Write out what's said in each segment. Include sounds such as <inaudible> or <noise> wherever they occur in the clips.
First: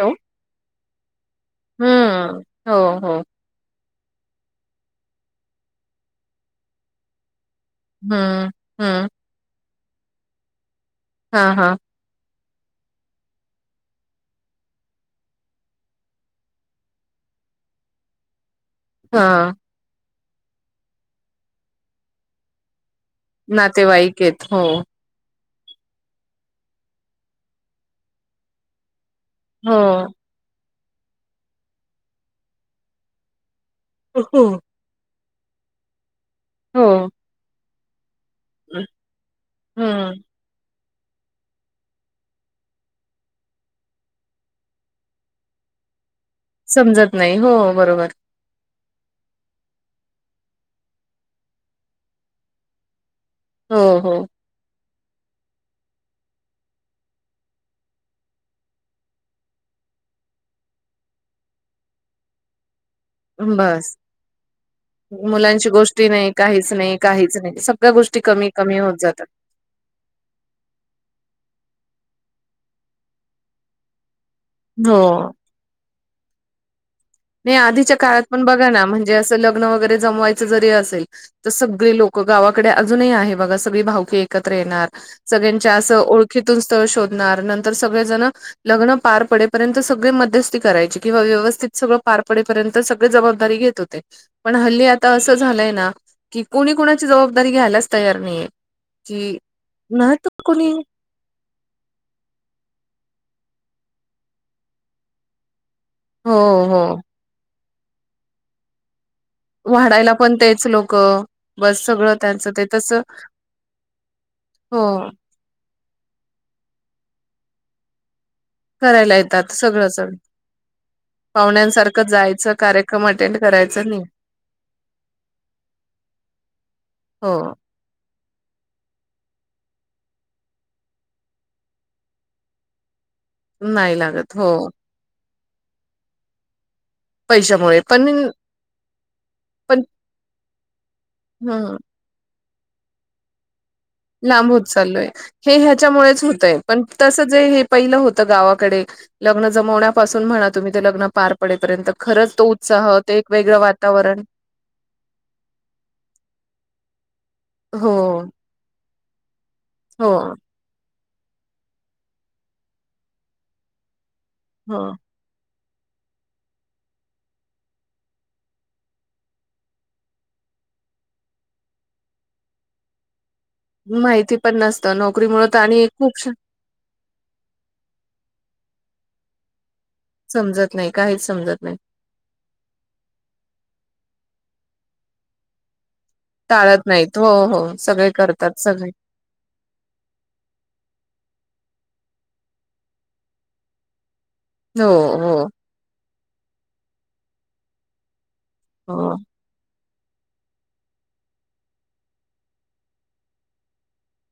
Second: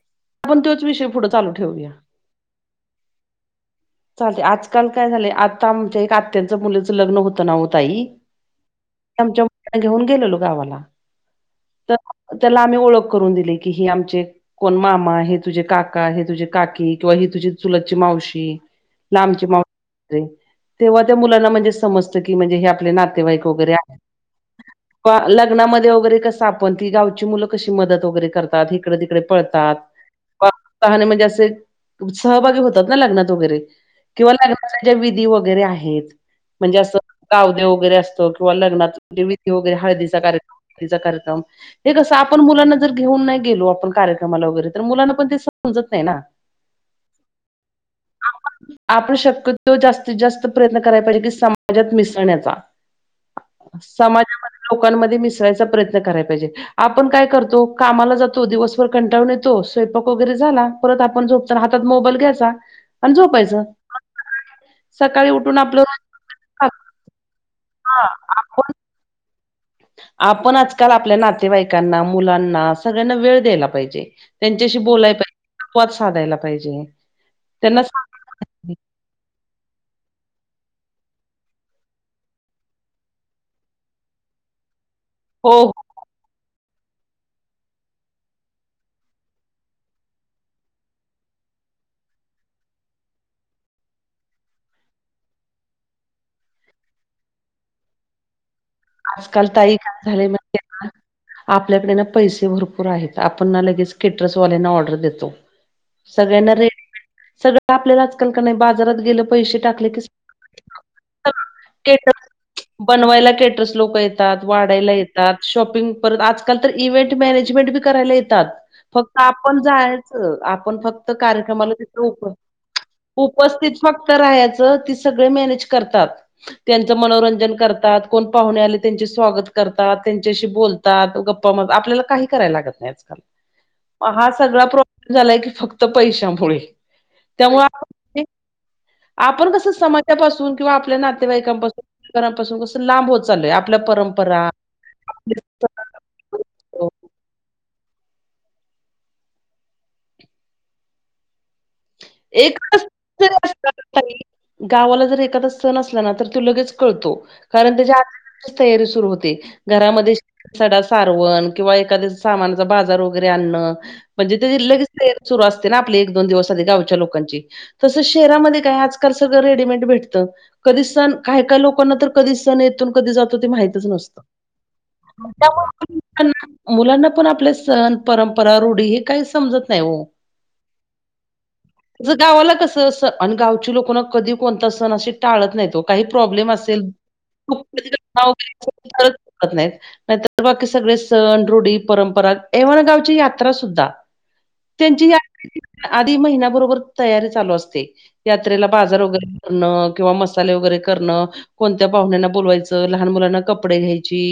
Hello. आपण तोच विषय पुढे चालू ठेवलोय. हा हो हो. चालतंय. आजकाल काय झालंय आता आमच्या एक आत्यांचं मुलीचं लग्न होतं ना ओ ताई हम्म हम्म आमच्या मु घेऊन गेलेलो गावाला, हा हा तर त्याला आम्ही ओळख करून दिली की ही आमचे कोण मामा, हे तुझे काका, हे तुझे काकी किंवा ही तुझी चुलतची मावशी. लांबची हा <unintelligible> तेव्हा त्या मुलांना म्हणजे समजतं की, म्हणजे हे आपल्या नात नातेवाईक वगैरे नातेवाईक आहेत हो आहे लग्नामध्ये वगैरे कसं आपण ती गावची मुलं कशी मदत वगैरे करतात, इकडे तिकडे पळत हो <unintelligible> म्हणजे असे सहभागी होतात ना लग्नात वगैरे. किंवा हो लग्नाचा ज्या विधी वगैरे आहेत म्हणजे असं हो गावदेव वगैरे असतो. किंवा लग्नात विधी वगैरे हळदीचा हम्म कार्यक्रम, <unintelligible> कार्यक्रम हे कसं आपण मुलांना जर घेऊन नाही गेलो आपण कार्यक्रमाला वगैरे तर मुलांना पण ते समजत नाही ना. समजत नाही हो बरोबर. आपण आपण शक्यतो जास्तीत जास्त प्रयत्न कराय पाहिजे की समाजात मिसळण्याचा. हो हो समाजामध्ये, लोकांमध्ये मिसळायचा प्रयत्न कराय पाहिजे. आपण काय करतो. कामाला जातो, दिवसभर कंटाळून येतो. स्वयंपाक वगैरे झाला परत आपण झोपताना हातात मोबाईल घ्यायचा आणि झोपायचं. बस सकाळी उठून मुलांची आपलं गोष्टी नाही, काहीच नाही, काहीच नाही. सगळ्या हा गोष्टी कमी आपण कमी होत जातात. आपण आजकाल आपल्या नातेवाईकांना, मुलांना सगळ्यांना वेळ द्यायला पाहिजे. त्यांच्याशी बोलाय हो पाहिजे, संवाद साधायला पाहिजे. नाही त्यांना आधीच्या काळात पण बघा सांग ना म्हणजे असं लग्न वगैरे जमवायचं जरी असेल तर सगळी लोक गावाकडे अजूनही आहे बघा, सगळी भावकी एकत्र येणार हो हो सगळ्यांच्या असं ओळखीतून स्थळ शोधणार. नंतर सगळेजण लग्न पार पडेपर्यंत सगळे मध्यस्थी करायचे किंवा व्यवस्थित सगळं पार पडेपर्यंत सगळे जबाबदारी घेत होते. पण हल्ली आता असं झालंय ना, की कोणी कोणाची जबाबदारी घ्यायलाच तयार नाहीये. की आजकाल ताई काय नाही झाले तर माहितेय कोणी का? आपल्याकडे ना पैसे भरपूर आहेत. आपण ना लगेच केटर्सवाल्यांना ऑर्डर देतो. हो सगळ्यांना रेट हो <unintelligible> सगळं आपल्याला आजकाल कनई बाजारात गेल पैसे टाकले की वाढायला पण तेच लोक <unintelligible> बस सगळं स्टेटस त्यांचं ते तसं बनवायला स्टेटस लोक येतात, हो वाढायला येतात, शॉपिंग परत आजकाल तर इव्हेंट मॅनेजमेंट बी करायला येतात. करायला फक्त येतात आपण सगळं सगळं जायचं आपण फक्त कार्यक्रमाला पाहुण्यांसारखं तिथं उतरतो जायचं कार्यक्रम अटेंड उपस्थित करायचं नाही फक्त राहायचं ती सगळे मॅनेज करतात. त्यांचं हो मनोरंजन करत ता कोण पाहुणे आले त्यांचे स्वागत करतात. त्यांच्याशी बोलतात, गप्पा म आपल्याला काही करायला लागत नाही आजकाल. नाही हा लागत हो सगळा प्रॉब्लेम झालाय की फक्त पैशामुळे. त्यामुळे पैशामुळे पण मी आपण आपण कसं समाजापासून किंवा आपल्या ह नातेवाईकांपासून <unintelligible> पासून कसं लांब होत चाललोय. आपल्या परंप लांब होत चाललोय. हे ह्याच्यामुळेच होतय, पण सण तसं जे हे पहिलं होतं गावाकडे लग्न जमवण्यापासून म्हणा तुम्ही ते लग्न पार पडेपर्यंत खरंच तो एक उत्साह ते एक जरी वेगळं असला ना ताई वातावरण गावाला जर एखादा सण असला ना तर तो लगेच कळतो. कारण हो त्याच्या <unintelligible> तयारी सुरु होते. हो घरामध्ये सडा सारवण किंवा एखाद्या सामानाचा बाजार वगैरे आणणं. म्हणजे ते लगेच हो ते सुरू असते ना आपली एक दोन दिवस आधी गावच्या लोकांची तसं शहरामध्ये काय आजकाल सगळं रेडीमेड भेटतं. कधी सण काही काही लोकांना तर कधी सण येेतो आणि कधी जातो ते माहित <unintelligible> नसतं माहिती पण नसतं नोकरीमुळे तर त्यामुळं आणि खूप आपण <unintelligible> मुलांना पण आपले सण, परंपरा, रूढी हे काही समजत नाही ओ. समजत नाही, काहीच समजत नाही. गावाला कसं अस आणि गावची लोकं ना कधी कोणता सण असे टाळत नाही ओ. काही प्रॉब्लेम असेल टाळत <unintelligible> नाहीत हो <unintelligible> हो सगळे करतात सगळे नाहीत. नाहीतर बाकी सगळे सण, रुढी, परंपरा एव्हाना गावची यात्रा सुद्धा. <inaudible> हो त्यांची हो यात्रेच्या आधी महिना बरोबर तयारी चालू असते. यात्रेला बाजार हो वगैरे करणं किंवा मसाले वगैरे करणं कोणत्या पाहुण्यांना बोलवायचं, लहान मुलांना कपडे घ्यायची,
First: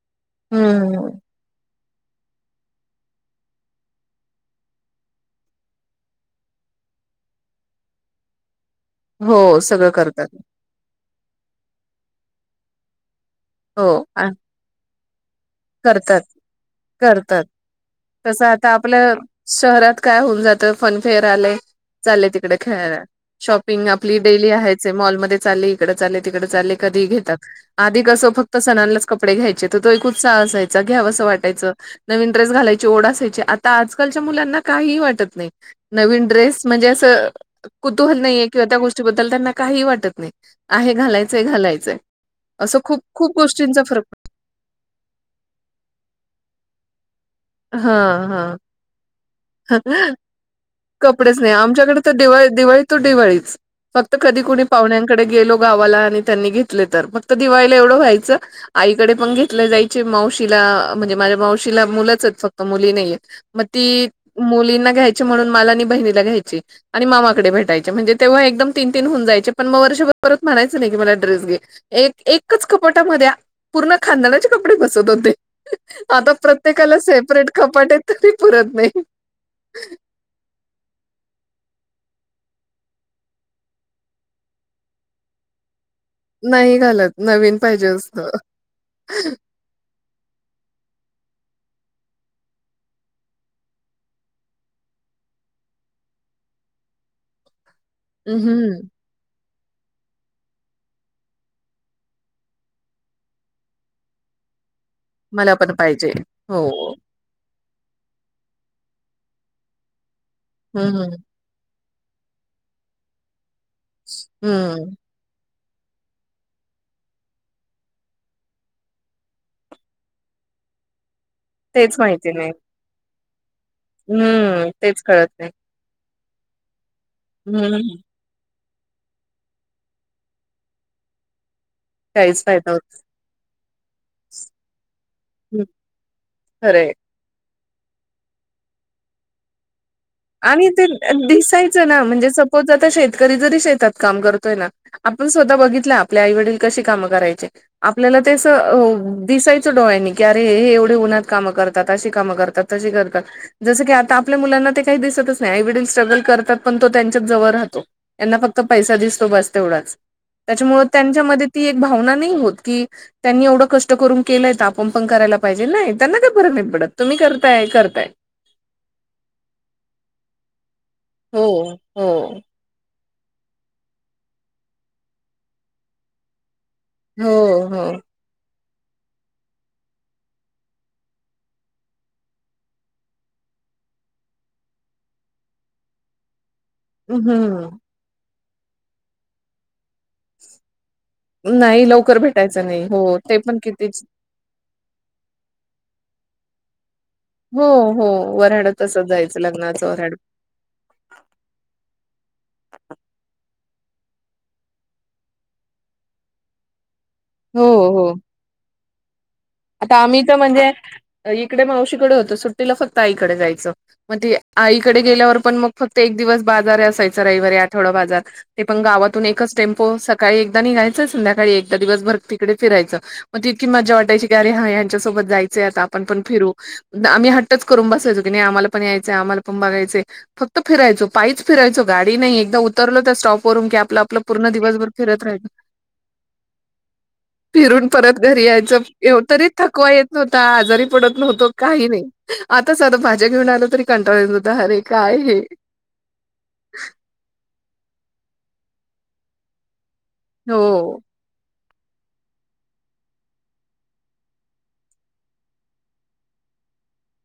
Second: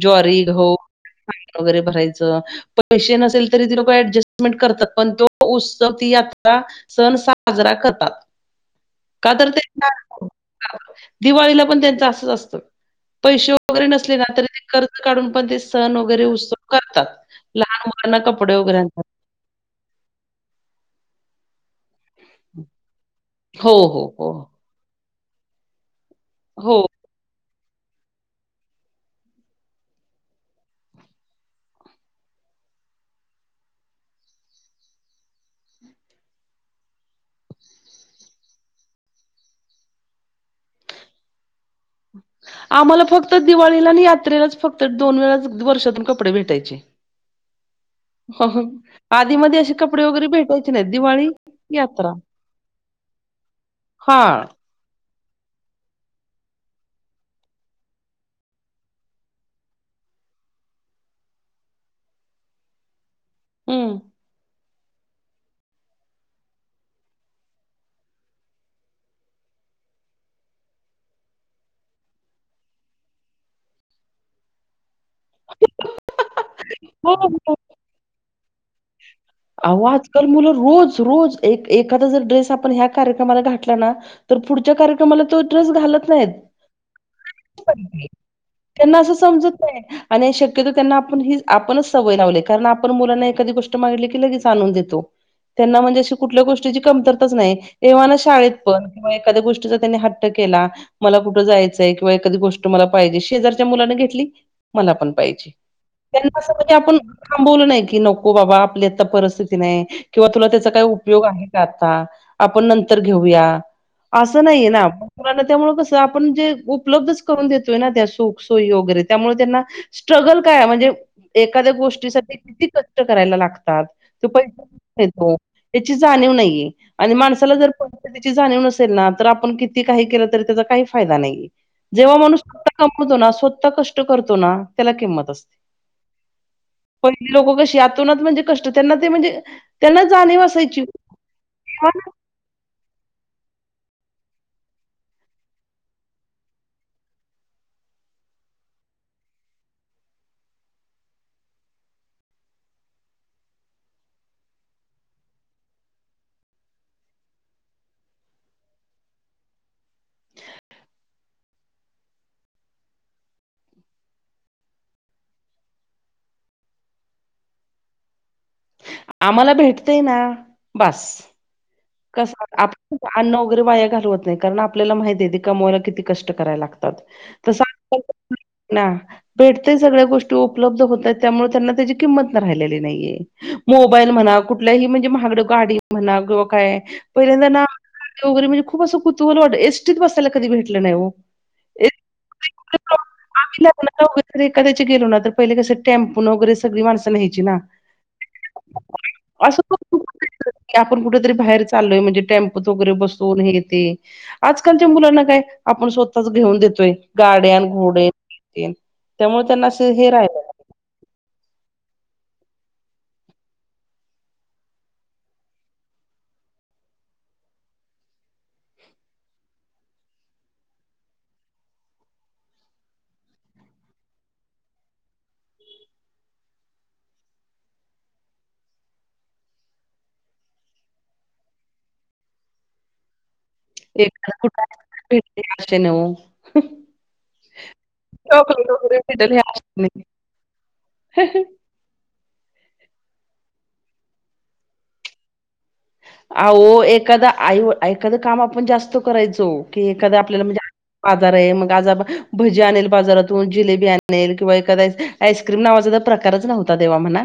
ज्वारी, गहू हम्म <unintelligible> वगैरे भरायचं. पैसे नसेल तरी ती लोक ऍडजस्टमेंट करतात, पण तो उत्सव ती यात्रा, सण साजरा करतात, का तर हो ते ना सगळं करतात. दिवाळीला पण त्यांच असंच असतं. पैसे वगैरे हो नसले ना आ तरी ते कर्ज काढून पण ते सण करतात वगैरे उत्सव करतात. लहान मुलांना तसं कपडे आता वगैरे आणतात. आपल्या शहरात काय होऊन जातं फनफेअर आले चालले तिकडे खेळायला. हो, शॉपिंग हो, आपली हो. डेली आहेच आहे. मॉलमध्ये चालली इकडं चालले, तिकडं चालले हो. कधीही घेतात. आधी कसं फक्त सणालाच कपडे घ्यायचे, तर ते खुप उत्साह असायचं, घ्यावसं वाटायचं. नवीन ड्रेस घालायची ओढ असायची. आता आजकालच्या मुलांना काहीही वाटत नाही. नवीन ड्रेस म्हणजे असं कुतूहल नाहीये किंवा त्या गोष्टीबद्दल त्यांना काही वाटत नाही. आहे घालायचंय, घालायचंय. असं खूप आम्हाला फक्त खूप गोष्टींचा दिवाळीला आणि फरक यात्रेलाच फक्त दोन वेळाच वर्षातून कपडे भेटायचे. हा, हो, हा. हो. आधीमध्ये असे कपडे वगैरे भेटायचे. नाहीत. दिवाळी, कपडेच नाही. आमच्याकडे यात्रा. तर दिवाळी दिवाळी टू दिवाळीच. फक्त कधी हां. कुणी पाहुण्यांकडे गेलो गावाला आणि त्यांनी घेतले तर, फक्त दिवाळीला एवढं व्हायचं आईकडे पण घेतले जायचे. मावशीला म्हणजे माझ्या मावशीला मुलंच आहेत फक्त मुली नाहीयेत. मग हं. ती मुलींना घ्यायची म्हणून मला आणि बहिणीला घ्यायचे. आणि मामाकडे भेटयचे म्हणजे तेव्हा एकदम तीन तीन होऊन जायचे, पण मग वर्षभर परत म्हणायचं नाही की मला ड्रेस घे. एक एकच कपाटामध्ये पूर्ण खानदानाचे कपडे बसत होते. आता प्रत्येकाला हो, सेपरेट हो. कपाट आहेत तरी पुरत नाही. अहो आजकाल मुलं रोज रोज एक एखादा जर ड्रेस आपण ह्या कार्यक्रमाला घातला ना तर पुढच्या कार्यक्रमाला तो ड्रेस घालत नाहीत. नाही घालत नवीन पाहिजे असतं. त्यांना अस समजत आणि शक्यतो त्यांना आपण ही आपणच सवय लावलीये. कारण आपण मुलांना एखादी गोष्ट मागितली लगेच आणून देतो. त्यांना म्हणजे अशी कुठल्या गोष्टीची कमतरताच नाही. येव्हाना अ, शाळेत पण हं. त्यामुळे एखाद्या गोष्टीचा त्यांनी हट्ट केला मला कुठं जायचंय किंवा एखादी गोष्ट मला पाहिजे. शेजारच्या मुलानं घेतली मला पण पाहिजे. मला पण पाहिजे. त्यांना कसं म्हणजे हो. आपण थांबवलं नाही, की नको बाबा आपली आत्ता परिस्थिती नाही किंवा तुला त्याचा काय हं, हं. उपयोग आहे. आता आपण नंतर घेऊया, असं नाहीये ना. हं. मुलांना त्यामुळे कसं आपण जे उपलब्धच करून देतोय ना त्या सुख, सोयी वगैरे त्यामुळे त्यांना स्ट्रगल काय हाय म्हणजे एखाद्या तेच माहिती गोष्टीसाठी नाही. किती कष्ट करायला लागतात. तो पैेसा हं, तेच कसा कळत येतो? नाही. त्याची जाणीव नाही आणि माणसाला जर हं, परिस्थितीची ती जाणीव नसेल ना तर आपण किती काही केलं तरी त्याचा काही फायदा नाही. जेव्हा माणूस काहीच स्वः फायदा होत कमवतो ना स्वतः कष्ट करतो ना त्याला किंमत असते. खर आहे. पहिली लोकं कशी आतोनात म्हणजे कष्ट त्यांना ते म्हणजे. त्यांना जाणे आणि ते दिसायचं ना म्हणजे सपोज आता शेतकरी जरी शेतात काम करतोय ना. आपण स्वतः बघितलंय आपल्या आई वडील कशी कामं करायचे? आपल्याला ते दिसायचं डोळ्यांनी की अरे एवढे उन्हात कामं करतात, अशी कामं करतात. जसं करतात जस क आता आपल्या मुलांना ते काही दिसतच नाही आई वडील स्ट्रगल करतात पण तो त्यांच्याच जवळ राहतो. यांना फक्त पैसा दिसतो बस तेवढाच. त्याच्यामुळं त्यांच्यामध्ये ती एक भावना नाही होत की. त्यांनी एवढं कष्ट करून केलंय आपण पण करायला पाहिजे नाही त्यांना काय फरक नाहीत पडत तुम्ही करताय करताय? आम्हाला भेटतेय ना बास.. हो.. कस हो आपण अन्न वगैरे वाया घालवत नाही. कारण आपल्याला माहितीये आहे ते कमवायला किती कष्ट करायला लागत. हो, तस हो. <unintelligible> ना भेटतय सगळ्या गोष्टी उपलब्ध होतात त्यामुळे त्यांना त्याची किंमत राहिलेली नाहीये. मोबाईल म्हणा कुठल्याही म्हणजे महागडं गाडी म्हणा किंवा काय. पहिल्यांदा ना हं. वगैरे म्हणजे खूप असं कुतुहल एसटीत बस कधी भेटल नाही ओ नाही लवकर भेटायचं नाही. हो, ते पण कितीच <unintelligible> तर एखाद्या गेलो ना तर पहिल कसे टेम्पो न वगैरे सगळी माणसं न्या हो, हो. वऱ्हाड तसंच जायचं असं लग्नाचं वऱ्हाड. <unintelligible> आप कुठ तरी बाहेर चालोय म्हणजे टेम्पोत वगैरे बसून हे ते. आजकालच्या मुलांना काय आपण स्वतःच घेऊन देतोय हो, गाड्यान घोडे हो. हे तेन त्यामुळे त्यांना असं आता हे आम्ही तर राहिलं नाही म्हणजे इकडे मावशीकडे होतो सुट्टीला फक्त आईकडे जायचं. मग ते आईकडे गेल्यावर पण मग फक्त एक दिवस बाजार असायच रविवारी आठवडा बाजार. ते पण गावातून एकच टेम्पो सकाळी एकदा निघायचं संध्याकाळी एकदा दिवस भर तिकडे फिरायचं. मग इतकी मजा वाटयची की अरे यांच्यासोबत जायचंय आता आपण पण फिरू. आम्ही हट्टच करून बसायचो की नाही आम्हाला पण यायचय आम्हाला पण बघायचे. फक्त फिरायचो पाईच फिरायचो गाडी नाही एकदा उतरलो त्या स्टॉप, वरून की आपलं आपलं एखादं पूर्ण कुठं दिवसभर फिरत भेटले राहील आशेनं ओ फिरून परत घरी चॉकलेट यायचं, वगैरे एवढ भेटल तरी ह्या थकवा येत आशेने नव्हता, आजारी पडत नव्हतो. काही नाही आता साध भाज्या घेऊन आलं तरी कंटाळा येत होता अरे काय हे? अहो एखादां आई एखादं काम आपण जास्त करायचो की एखादं आपल्याला म्हणजे हो. बाजार आहे भजी आणेल, बाजारातून जलेबी आणेल किंवा एखाद्य आईस्क्री क्रीम नावाचा प्रकारच नव्हता म्हणा तेव्हा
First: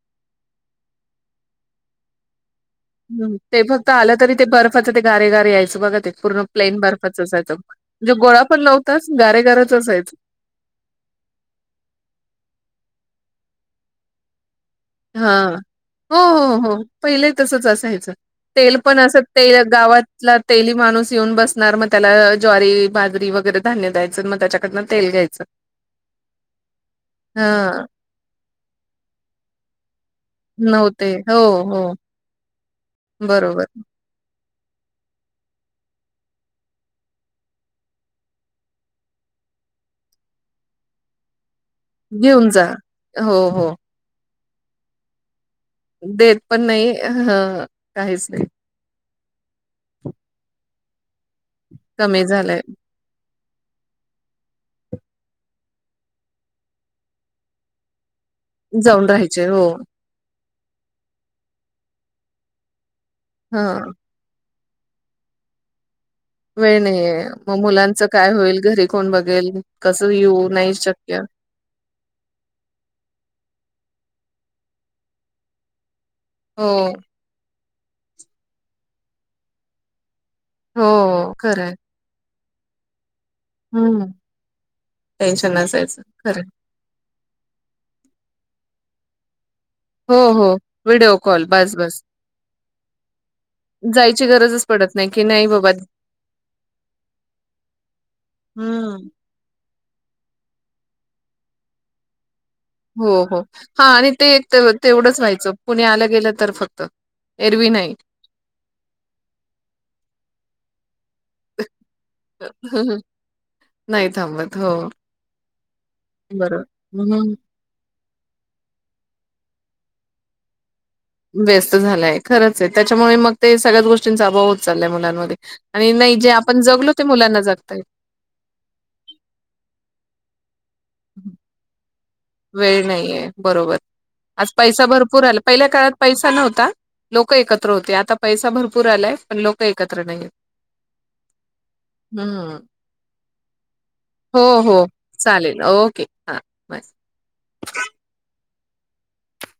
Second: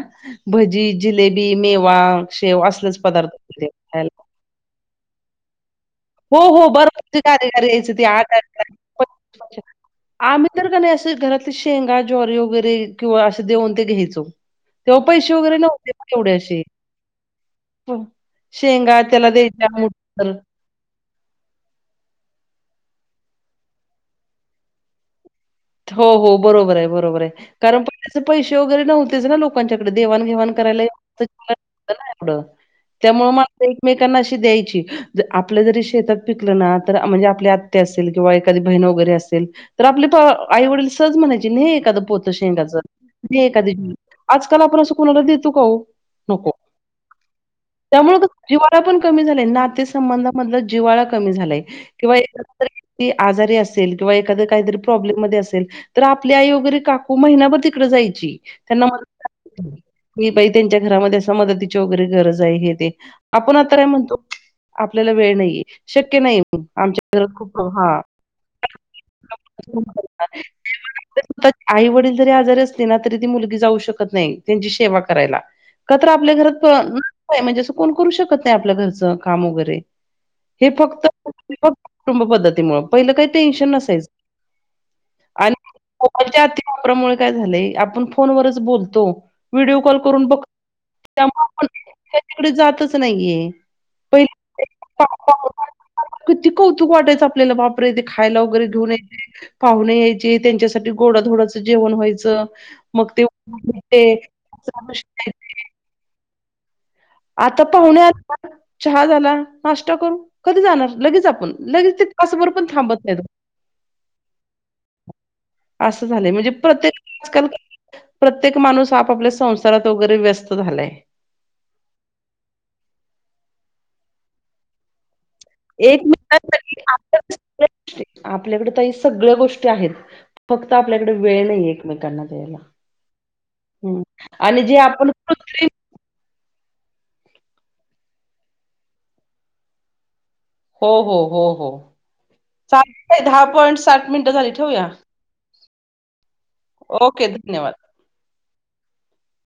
भजी, जिलेबी, मेवा, शेव असलेच. हं, पदार्थ होते ते फक्त तेव्हा आलं खायला. तरी ते बर्फाचं ते गारे गारे यायचं बघा ते हो, पूर्ण हो. प्लेन बर्फाचे बर्फाच असायचं गारे-गारे यायचे ते म्हणजे गोळा पण नव्हवताच गारेगारच असायचं. आम्ही तर का नाही असे घरातली शेंगा, ज्वारीे वगैरे किंवा असे देऊन ते घ्यायचो. तेव्हा हा पैसे वगैरे नव्हते हो एवढे हो असे. हो पहिले तसच असायचं तेल पण शेंगा असत त्याला तेल द्यायच्या मुठभर. गावातला तेली माणूस येऊन बसणार मग त्याला ज्वारी, बाजरी वगैरे धान्य द्यायचं मग त्याच्याकडनं तेल घ्यायचं. हो हो बरोबर आहे, बरोबर आहे कारण हां, पहीला पैसे वगैरे नव्हतेच ना लोक त्यांच्याकडे देवाणघेवाण करायला नव्हते. हो, हो. <unintelligible> नाही एवढ त्यामुळे बरोबर. माणसं एकमेकां त्यांना अशी द्यायची आपल्या जरी शेतात पिकल ना तर म्हणजे आपल्या आत्या असेल. किंवा एखादी बहिण वगैरे असेल तर आपले आई वडील सहज म्हणायची ने एखादं पोत घेऊन जा. शेंगाचं हो, एखादी हो. आजकाल आपण असं कुणाला देतो का हो. देत पण नाही. हं. त्यामुळं काहीच नाही. जिव्हाळा पण कमी झालाय, नातेसंबंधामधलं जिव्हाळा कमी झालाय. किंवा कमी झालंय. एखाद <unintelligible> आजारी असेल किंवा एखाद काहीतरी प्रॉब्लेममध्ये असेल तर आपली आई वगैरे काकू महिनाभर तिकडं जायची. त्यांना जाऊन मदत राहायचे हो. <unintelligible> की बाई त्यांच्यात घरामध्ये असं मदतीची वगैरे गरज आहे हे ते आपण आता काय हां. म्हणतो? आपल्याला वेळ नाहीे, शक्य नाही. वेळ नाहीे, आमच्या घरात मग खूप हां. मुलांचं काय होईल. घरी कोण बघेल, कसं येऊ नाही शक्य. त्यात आई वडील जरी आजारी असली ना तरी ती मुलगी जाऊ शकत नाही, त्यांची सेवा करायला. का तर आपल्या घरात हो, <unintelligible> म्हणजे असं कोण करू शकत नाही आपल्या घरचं काम वगैरे. हे फक्त हो. <unintelligible> खरं आहे. कुटुंब पद्धतीमुळं. पहिलं काही टेन्शन नसायचं. हं. टेन्शन आणि नसायचं. खरं आहे. <unintelligible> मुळे काय झालंय आपण फोनवरच बोलतो. व्हिडिओ कॉल हो, करून बघ हो. व्हिडिओ त्या कॉल बस, <unintelligible> बस. ते तिकडे जातच नाहीये. जायची पहिले गरजच पडत नाही, की नाही बाबा <unintelligible> किती कौतुक वाटायचं आपल्याला बापरे, ते खायला वगैरे घेऊन हं. यायचे. पाहुणे यायचे, त्यांच्यासाठी गोडाधोडाचं जेवण व्हायचं. मग हो, ते हो. हा आणि ते तेवढंच व्हायचं कोणी आलं गेलं तर फक्त आता एरवी नाही. पाहुणे आ <unintelligible> चहा झाला, नाश्ता करून कधी जाणार? लगेच आप कोण लगेच तिथं तासभर पण थांबत नाहीत. नाही थांबत हो. असं झालंय म्हणजे बरोबर. प्रत्येक हं. आजकाल प्रत्येक माणूस आपापल्या संसारात वगैरे व्यस्त झालाय. व्यस्त झालाय. खरंच आहे त्याच्यामुळे मग ते सगळ्याच गोष्टींचा अभाव होत चाललाय मुलांमध्ये. आणि एक नाही जे आपण जगलो ते मुलांना जगतायेत. आपल्याकडं ताई सगळ्या गोष्टी आहेत. फक्त आपल्याकडे वेळ नाही एकमेकांना द्यायला. वेळ नाहीये बरोबर. हम्म आज आणि जे पैसा आपण भरपूर आला पहिल्या कृत्रिम काळात पैसा नव्हता लोक एकत्र होते. आता पैसा भरपूर आलाय, पण लोक एकत्र नाही आहेत. हो, हो, हो, हो. हम्म चालतंय दहा पॉइंट्स हो, हो चालेल. ओके हा बास. ओके, धन्यवाद.